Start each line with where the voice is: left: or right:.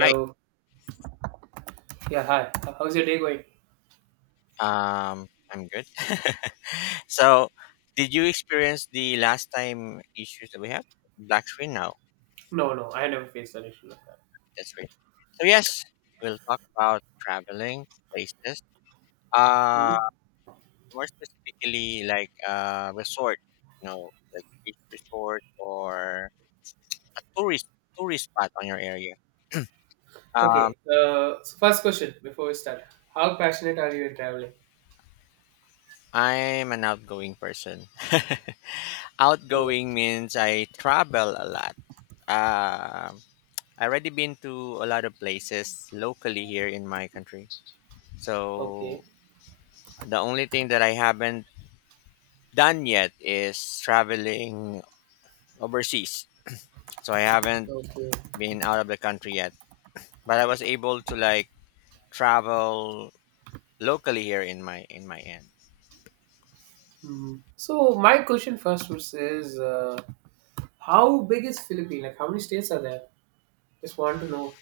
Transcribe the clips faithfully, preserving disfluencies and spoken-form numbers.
left: Right.
right: Yeah, hi. H- How's your day going?
left: Um, I'm good. So, did you experience the last time issues that we have? Black screen now.
right: No, no, I never faced an issue like that.
left: That's right. So yes, we'll talk about traveling places. Uh,
right: Mhm.
left: More specifically, like uh, resort. You know, like beach resort or tourist tourist spot on your area. Um,
right: Okay. Uh, so first question before we start. How passionate are you in traveling?
left: I'm an outgoing person.
right: Oh,
left: Outgoing means I travel a lot. Um, I already been to a lot of places locally here in my country. So
right: okay.
left: the only thing that I haven't done yet is traveling overseas. So I haven't
right: Okay.
left: been out of the country yet, but I was able to like travel locally here in my in my end.
right: Hmm. So my question first was is uh, how big is Philippines? Like how many states are there? Just want to know.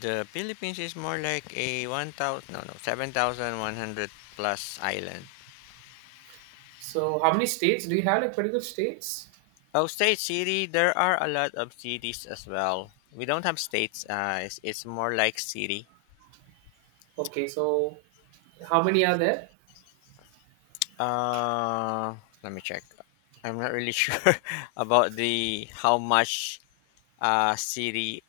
left: The Philippines is more like a one thousand, no no, seven thousand one hundred plus island.
right: So how many states? Do you have like particular states?
left: Oh, state city. There are a lot of cities as well. We don't have states. Uh, it's, it's more like city.
right: Okay, so how many are there?
left: Uh, Let me check. I'm not really sure about the how much uh city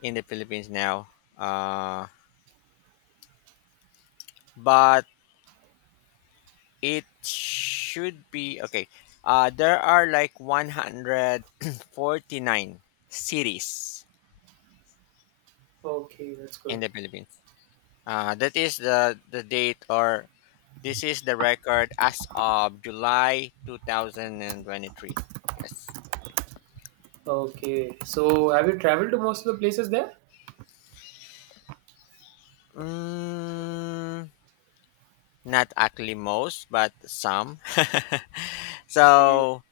left: in the Philippines now. Uh, but it should be okay. Uh, there are like one hundred forty-nine cities
right: Okay, that's good.
left: in the Philippines. Uh, that is the the date, or this is the record as of July two thousand twenty-three. Yes.
right: Okay. So have you traveled to most of the places there?
left: Mm, Not actually most, but some.
right: Okay.
left: So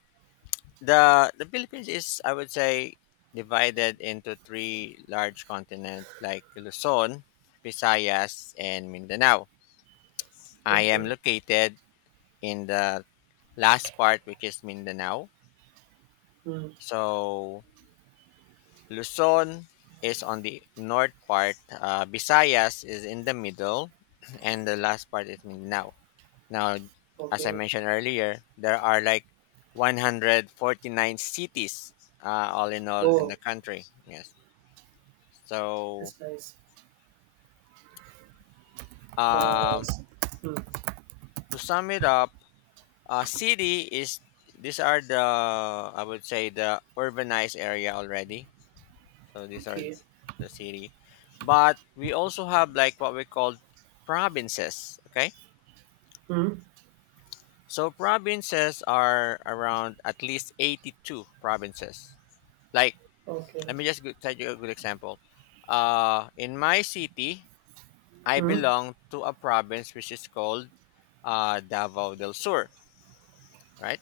left: the the Philippines is, I would say, divided into three large continents like Luzon, Visayas, and Mindanao. I am
right: Okay.
left: located in the last part, which is Mindanao.
right: Hmm.
left: So Luzon is on the north part. Uh, Visayas is in the middle, and the last part is Mindanao. Now, as I
right: Okay.
left: mentioned earlier, there are like one hundred forty-nine cities, uh, all in all in
right: Oh,
left: the country. Yes. So,
right: that's nice. Uh,
left: um,
right: s- mm,
left: to sum it up, uh, city is these are the, I would say, the urbanized area already. So these are
right: okay.
left: the city, but we also have like what we call provinces. Okay.
right: Hmm.
left: So provinces are around at least eighty-two provinces. Like
right: Okay.
left: let me just go- tell you a good example. Uh, in my city, I
right: Hmm.
left: belong to a province which is called, uh, Davao del Sur, right?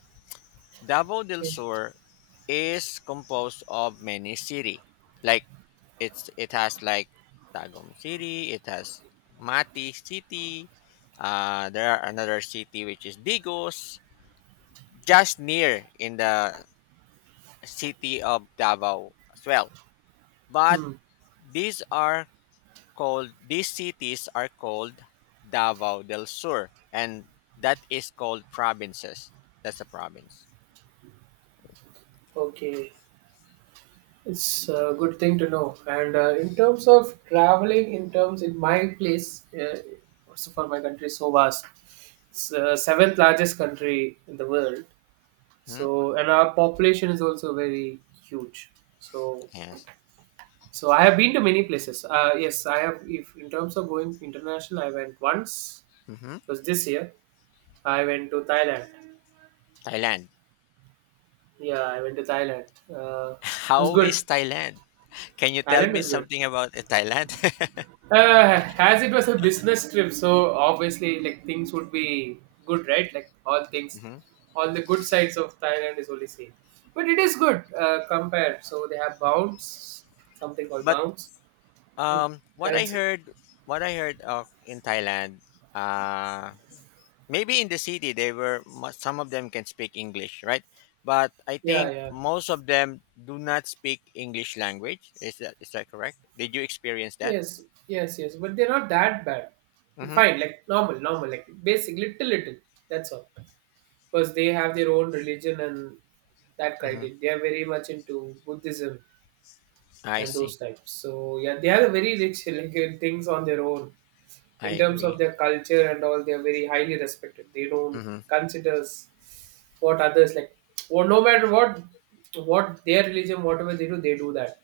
left: Davao del
right: Yeah.
left: Sur is composed of many city. Like it's it has like Tagum City, it has Mati City. Uh, there are another city which is Digos, just near in the city of Davao as well. But
right: Hmm.
left: these are called these cities are called Davao del Sur, and that is called provinces. That's a province.
right: Okay. It's a good thing to know. And uh, in terms of traveling, in terms in my place, uh, also for my country, is so vast. It's uh, seventh largest country in the world.
left: Hmm?
right: So and our population is also very huge. So
left: Yes.
right: so I have been to many places. Uh, yes, I have. If in terms of going international, I went once.
left: Hmm.
right: It was this year I went to Thailand.
left: Thailand.
right: Yeah, I went to Thailand. Uh, it was
left: How is
right: good.
left: Thailand? Can you tell
right: Thailand
left: me
right: is good.
left: something about, uh, Thailand?
right: Uh, as it was a business trip, so obviously, like things would be good, right? Like all things,
left: Hmm.
right: all the good sides of Thailand is only seen. But it is good uh, compared. So they have bounce, something called
left: But
right: bounce. Hmm,
left: um, what I
right: currency.
left: heard, what I heard of in Thailand, uh, maybe in the city they were mu- some of them can speak English, right? But I
right: Yeah,
left: think
right: yeah.
left: most of them do not speak English language. Is that is that correct? Did you experience that?
right: Yes, yes, yes. But they're not that bad.
left: Mm-hmm,
right: Fine, like normal, normal, like basic, little, little. That's all. Because they have their own religion and that
left: mm-hmm.
right: criteria. They are very much into Buddhism
left: I
right: and those
left: see.
right: types. So yeah, they are very rich like uh, things on their own
left: I
right: in terms of
left: agree.
right: their culture and all. They are very highly respected. They don't
left: Mm-hmm,
right: consider what others like. Or no matter what what their religion, whatever they do, they do that.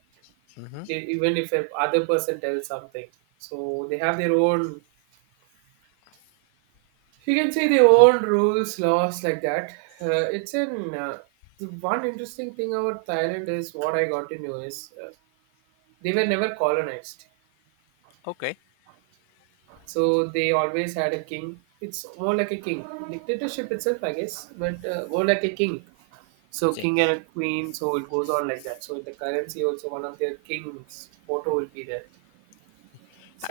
left: mm-hmm,
right: They, even if a other person tells something, so they have their own. You can see the
left: mm-hmm.
right: old rules, laws like that. Uh, it's in uh, the one interesting thing about Thailand is what I got to know is uh, they were never colonized,
left: Okay.
right: so they always had a king. It's more like a king dictatorship itself, I guess, but uh, more like a king.
left: I
right: So
left: see.
right: king and a queen, so it goes on like that. So in the currency also one of their kings photo will be there,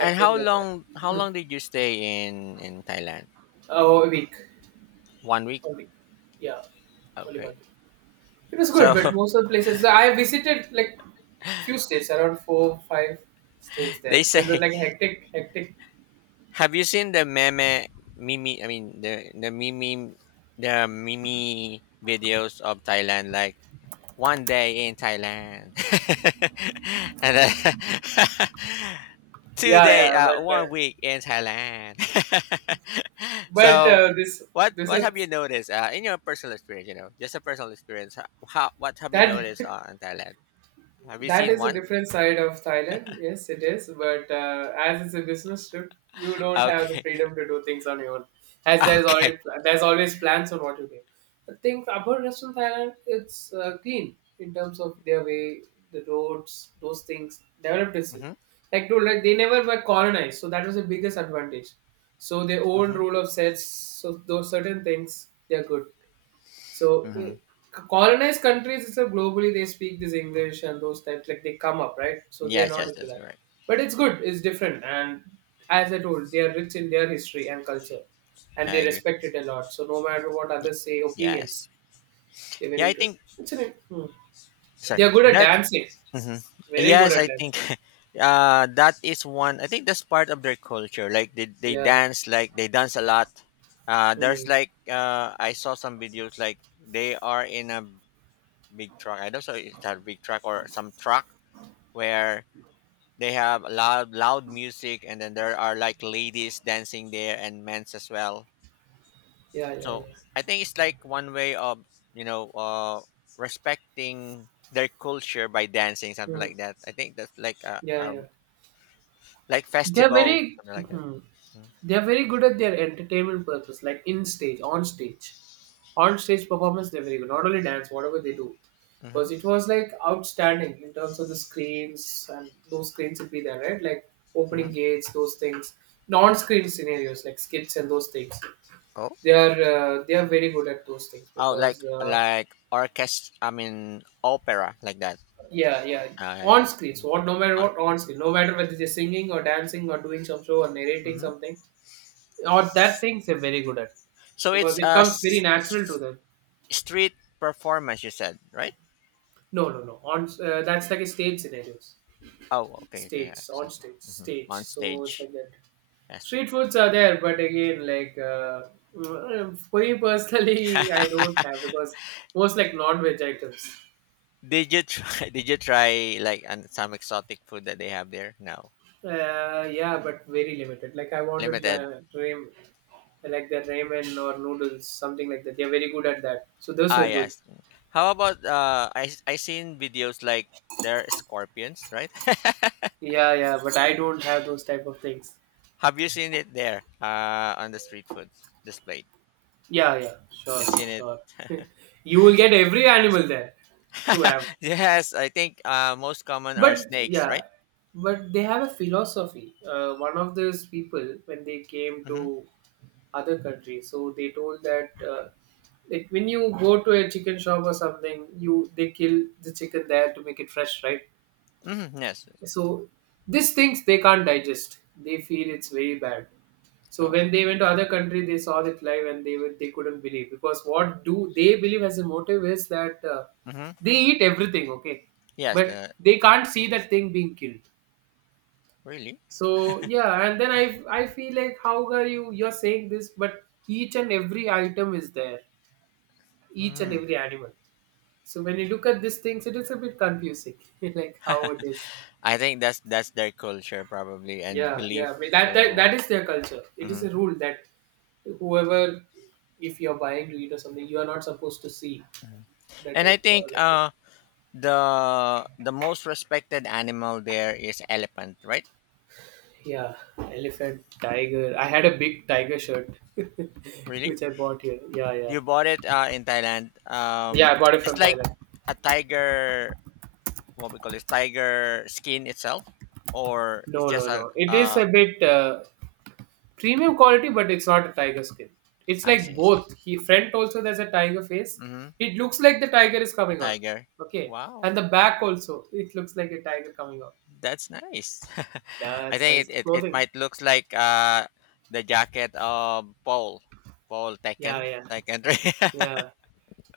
left: And how
right: like that.
left: long how
right: Hmm.
left: long did you stay in in Thailand?
right: Oh, a week,
left: One week.
right: a week, yeah, only one
left: Okay.
right: week. It was good,
left: So
right: but most of the places I visited like few states, around four, five states
left: they
right: there. So it was
left: say,
right: like hectic, hectic.
left: have you seen the meme mimi I mean the the mimi the mimi videos of Thailand, like One day in Thailand, and then two
right: Yeah,
left: day
right: yeah,
left: uh,
right: but uh,
left: one week in Thailand.
right: but
left: So
right: uh, this
left: what
right: this
left: what have you
right: is
left: noticed, uh, in your personal experience, you know, just a personal experience, ho- how what have you
right: that.
left: noticed, uh, in Thailand? Have you
right: That
left: seen
right: is a
left: one?
right: different side of Thailand. Yes, it is. But uh, as it's a business trip, you don't have the
left: Okay.
right: freedom to do things on your own. As there's
left: Okay.
right: already There's always plans on what you do. The thing about Western Thailand, it's uh, clean in terms of their way, the roads, those things developed itself.
left: Mhm.
right: Like dude, like they never were colonized, so that was the biggest advantage. So their own
left: Mhm.
right: rule of sets, so those certain things, they're good. So eh,
left: Mhm.
right: colonized countries, it's a globally they speak this English and those types like they come up, right? So they are
left: Yes,
right: not
left: yes,
right: into
left: that's
right: that.
left: right.
right: But it's good. It's different. And as I told, they are rich in their history and culture, and
left: I
right: they
left: agree.
right: respect it a lot. So no matter what
left: Y-
right: others say, opinions,
left: Yes.
right: they were
left: Yeah, I
right: into it.
left: think,
right: It's an, hmm.
left: sorry.
right: They are good at
left: That,
right: dancing.
left: hmm.
right: Very good
left: Yes,
right: at
left: I think
right: dancing.
left: uh, that is one. I think that's part of their culture. Like they, they
right: Yeah.
left: dance, like they dance a lot. Uh, there's
right: Hmm.
left: like, uh, I saw some videos like they are in a big truck. I don't know if it's a big truck or some truck where they have loud loud music, and then there are like ladies dancing there and men's as well.
right: Yeah. Yeah. Yeah.
left: So I think it's like one way of you know uh, respecting their culture by dancing something
right: Hmm.
left: like that. I think that's like a,
right: Yeah.
left: a
right: Yeah.
left: like
right: They're
left: festival,
right: very
left: something like that.
right: mhm. They're very good at their entertainment purpose, like in stage, on stage. On stage performance, they're very good. Not only dance, whatever they do.
left: Mm-hmm.
right: Because it was like outstanding in terms of the screens and those screens would be there, right? Like
left: Mm-hmm.
right: opening gates, those things. Non-screen scenarios like skits and those things.
left: Oh,
right: They are uh, they are very good at those things
left: oh, like
right: because uh,
left: like orchestra. I mean, opera, like that.
right: yeah yeah
left: Uh,
right: on screen so what no matter
left: uh,
right: what on screen no matter whether they're singing or dancing or doing some show or narrating
left: mm-hmm.
right: something. Or that things they're very good at
left: So
right: because
left: it's
right: it
left: a
right: comes very
left: s-
right: natural to
left: s-
right: them.
left: street performance. You said, right?
right: No, no, no. On uh, that's like a stage scenarios,
left: Oh, okay, okay.
right: stage
left: Yeah, so I
right: on
left: see.
right: stage,
left: Mhm.
right: stage.
left: On
right: So it's
left: stage.
right: like that.
left: Yes.
right: Street foods are there, but again, like uh, mm, for me personally, I don't have because most like non-veg items.
left: Did you try? Did you try like an, some exotic food that they have there? No,
right: Uh, yeah, but very limited. Like I wanted
left: limited.
right: the ramen, like the ramen or noodles, something like that. They're very good at that. So those
left: Ah,
right: were good.
left: yes. How about uh? I I seen videos like there are scorpions, right?
right: Yeah, yeah, but I don't have those type of things.
left: Have you seen it there, uh, on the street food displayed?
right: Yeah, yeah, sure,
left: You seen it?
right: sure. You will get every animal there to have.
left: Yes, I think uh, most common are
right: But
left: snakes,
right: yeah,
left: right?
right: but they have a philosophy. Uh, one of those people, when they came
left: Mm-hmm.
right: to other countries, so they told that uh, like when you go to a chicken shop or something, you they kill the chicken there to make it fresh, right?
left: Mm-hmm. Yes.
right: So these things they can't digest. They feel it's very bad. So
left: Oh.
right: when they went to other country, they saw it live and they were, they couldn't believe because what do they believe as a motive is that uh,
left: Mm-hmm.
right: they eat everything, okay,
left: Yes.
right: but
left: The
right: they can't see that thing being killed.
left: really.
right: So yeah, and then I I feel like how are you you're saying this, but each and every item is there, each and
left: Mm.
right: every animal. So when you look at these things, it is a bit confusing, like how it is.
left: I think that's that's their culture probably and
right: Yeah, yeah.
left: belief.
right: but That that
left: So.
right: that is their culture. It is
left: Mm-hmm.
right: a rule that whoever, if you're buying meat or something, you are not supposed to see the
left: And I
right: depth or
left: think
right: like this.
left: uh the the most respected animal there is elephant, right?
right: Yeah, elephant, tiger. I had a big tiger shirt,
left: Really?
right: which I bought here. Yeah, yeah,
left: You bought it, uh, in Thailand.
right: yeah.
left: Um,
right: I bought it from
left: it's like
right: Thailand.
left: a tiger, what we call this tiger skin itself, or it's
right: No,
left: just
right: no,
left: a,
right: no. It is
left: uh,
right: a bit uh, premium quality, but it's not a tiger skin. It's
left: I
right: like
left: see, I see.
right: both. He front also there's a tiger face.
left: Mm-hmm.
right: It looks like the tiger is
left: A
right: coming out.
left: tiger.
right: Okay,
left: Wow,
right: and the back also it looks like a tiger coming out.
left: that's nice.
right: Yeah,
left: I
right: that's nice.
left: think it, it, it
right: Clothing.
left: might looks like uh the jacket of Paul Paul
right: Yeah,
left: Tekken
right: yeah,
left: Tekken three.
right: yeah.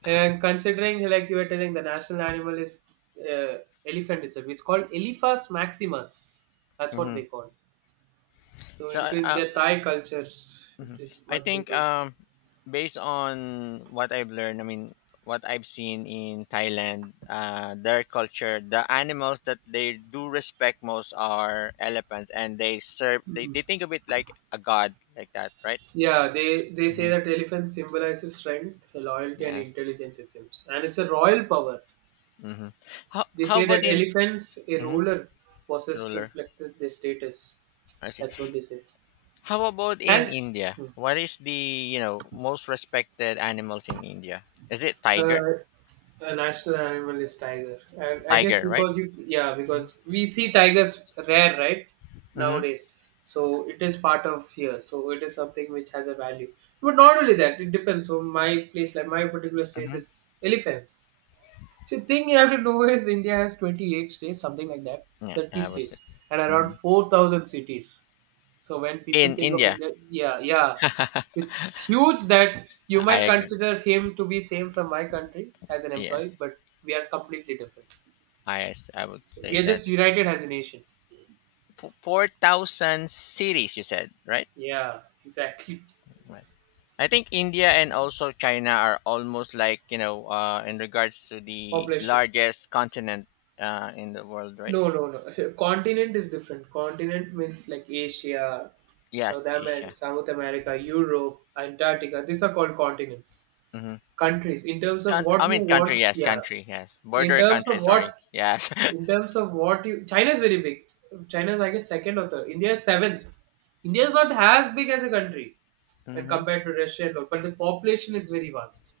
right: And considering, like you were telling, the national animal is uh, elephant itself. It's called Elephas maximus. That's what they
left: Mm-hmm.
right: call. So
left: So,
right: into in
left: uh,
right: their Thai culture,
left: Mhm.
right: it is
left: I
right: much
left: think,
right: into it.
left: um, based on what I've learned, I mean, what I've seen in Thailand, uh, their culture, the animals that they do respect most are elephants, and they serve. They,
right: Hmm.
left: they think of it like a god, like that, right?
right: Yeah, they they say
left: Mm-hmm.
right: that elephant symbolizes strength, loyalty, and
left: Yes.
right: intelligence. It seems, and it's a royal power.
left: Mm-hmm. How
right: They
left: how
right: say that
left: about in,
right: elephants, a
left: mhm,
right: ruler, possessed
left: ruler?
right: reflected their status.
left: I see.
right: That's what they say.
left: How about in
right: And
left: India? What is the you know most respected animals in India? Is it
right: uh,
left: tiger?
right: the national animal is tiger. And I guess
left: Tiger, right?
right: because you, yeah, because we see tigers rare, right?
left: Mm-hmm.
right: Nowadays. So it is part of here. So it is something which has a value. But not only that, it depends. So my place, like my particular state, it's elephants. So the thing you have to know is India has twenty-eight states, something like that,
left: Yeah,
right: thirty
left: I was,
right: states, and around
left: mhm.
right: four thousand cities. So when people
left: in
right: think of
left: India.
right: India, yeah, yeah, it's huge that you
left: I
right: might
left: agree.
right: consider him to be same from my country as an employee,
left: Yes,
right: but we are completely different.
left: I, as- I would
right: So we
left: say
right: are
left: that,
right: just united as a nation.
left: f- four thousand cities. You said, right.
right: Yeah, exactly.
left: Right. I think India and also China are almost like, you know uh, in regards to the
right: Population.
left: largest continent, uh, in the world, right?
right: No, no, no. Continent is different. Continent means like Asia, South
left: Yes,
right: America,
left: Asia.
right: South America, Europe, Antarctica. These are called continents.
left: Mm-hmm.
right: Countries. In terms of
left: Con-
right: what
left: I
right: you
left: mean, country.
right: want,
left: Yes,
right: yeah.
left: country. Yes,
right: In
left: border
right: terms
left: country.
right: of what
left: Sorry. Yes.
right: In terms of what you, China is very big. China is, I guess, second or third. India is seventh. India is not as big as a country when
left: Mm-hmm.
right: compared to Russia and all, but the population is very vast.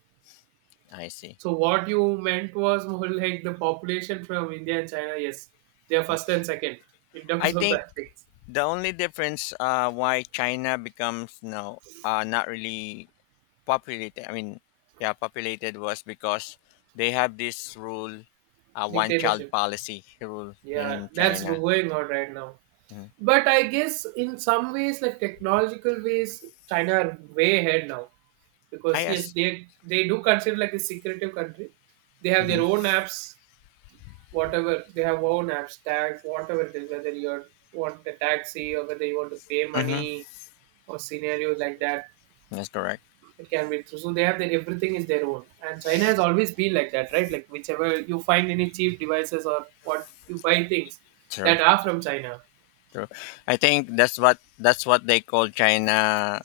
left: I see.
right: So what you meant was more like the population from India and China. Yes, they are first and second in terms
left: I
right: of
left: think
right: that things.
left: the only difference, uh, why China becomes, no, uh, not really populated. I mean, yeah, populated was because they have this rule, uh, one child
right: Dictatorship.
left: policy rule
right: Yeah,
left: in
right: that's
left: China.
right: going on right now.
left: Mhm.
right: But I guess in some ways, like technological ways, China are way ahead now
left: I
right: because yes,
left: Yes,
right: they they do consider like a secretive country. They have their
left: hmm
right: own apps, whatever they have own apps, tags, whatever it is, whether you want a taxi or whether you want to pay
left: hmm
right: money or scenarios like that.
left: that's correct.
right: It can be true. So they have their everything is their own, and China has always been like that, right? Like whichever you find any cheap devices or what you buy things that
left: True,
right: are from China.
left: true. I think that's what that's what they call China.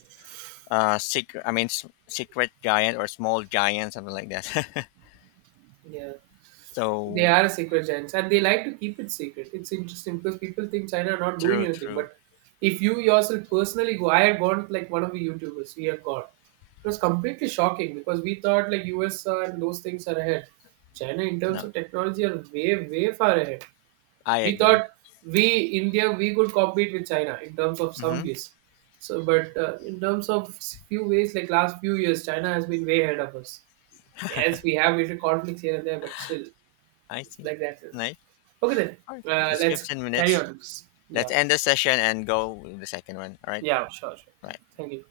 left: Uh, secret. I mean, s- secret giant or small giant, something like that.
right: Yeah. They
left: So
right: are a secret giants, and they like to keep it secret. It's interesting because people think China are not doing
left: true,
right: anything,
left: true.
right: but if you yourself personally go, I had gone like one of the YouTubers. We had gone. It was completely shocking because we thought like U S and those things are ahead. China in terms
left: No,
right: of technology are way way far ahead.
left: I
right: We
left: agree.
right: thought we India we could compete with China in terms of some
left: Mm-hmm.
right: ways. So, but uh, in terms of few ways, like last few years, China has been way ahead of us. Yes, we have little conflicts here and there, but still,
left: I
right: it's
left: see.
right: like that.
left: Nice.
right: Okay, then
left: All right.
right: uh,
left: It's
right: let's
left: fifteen
right: carry
left: minutes.
right: on with this.
left: Let's
right: Yeah,
left: end the session and go with the second one. All right.
right: yeah, sure, sure.
left: Bye.
right: Thank you.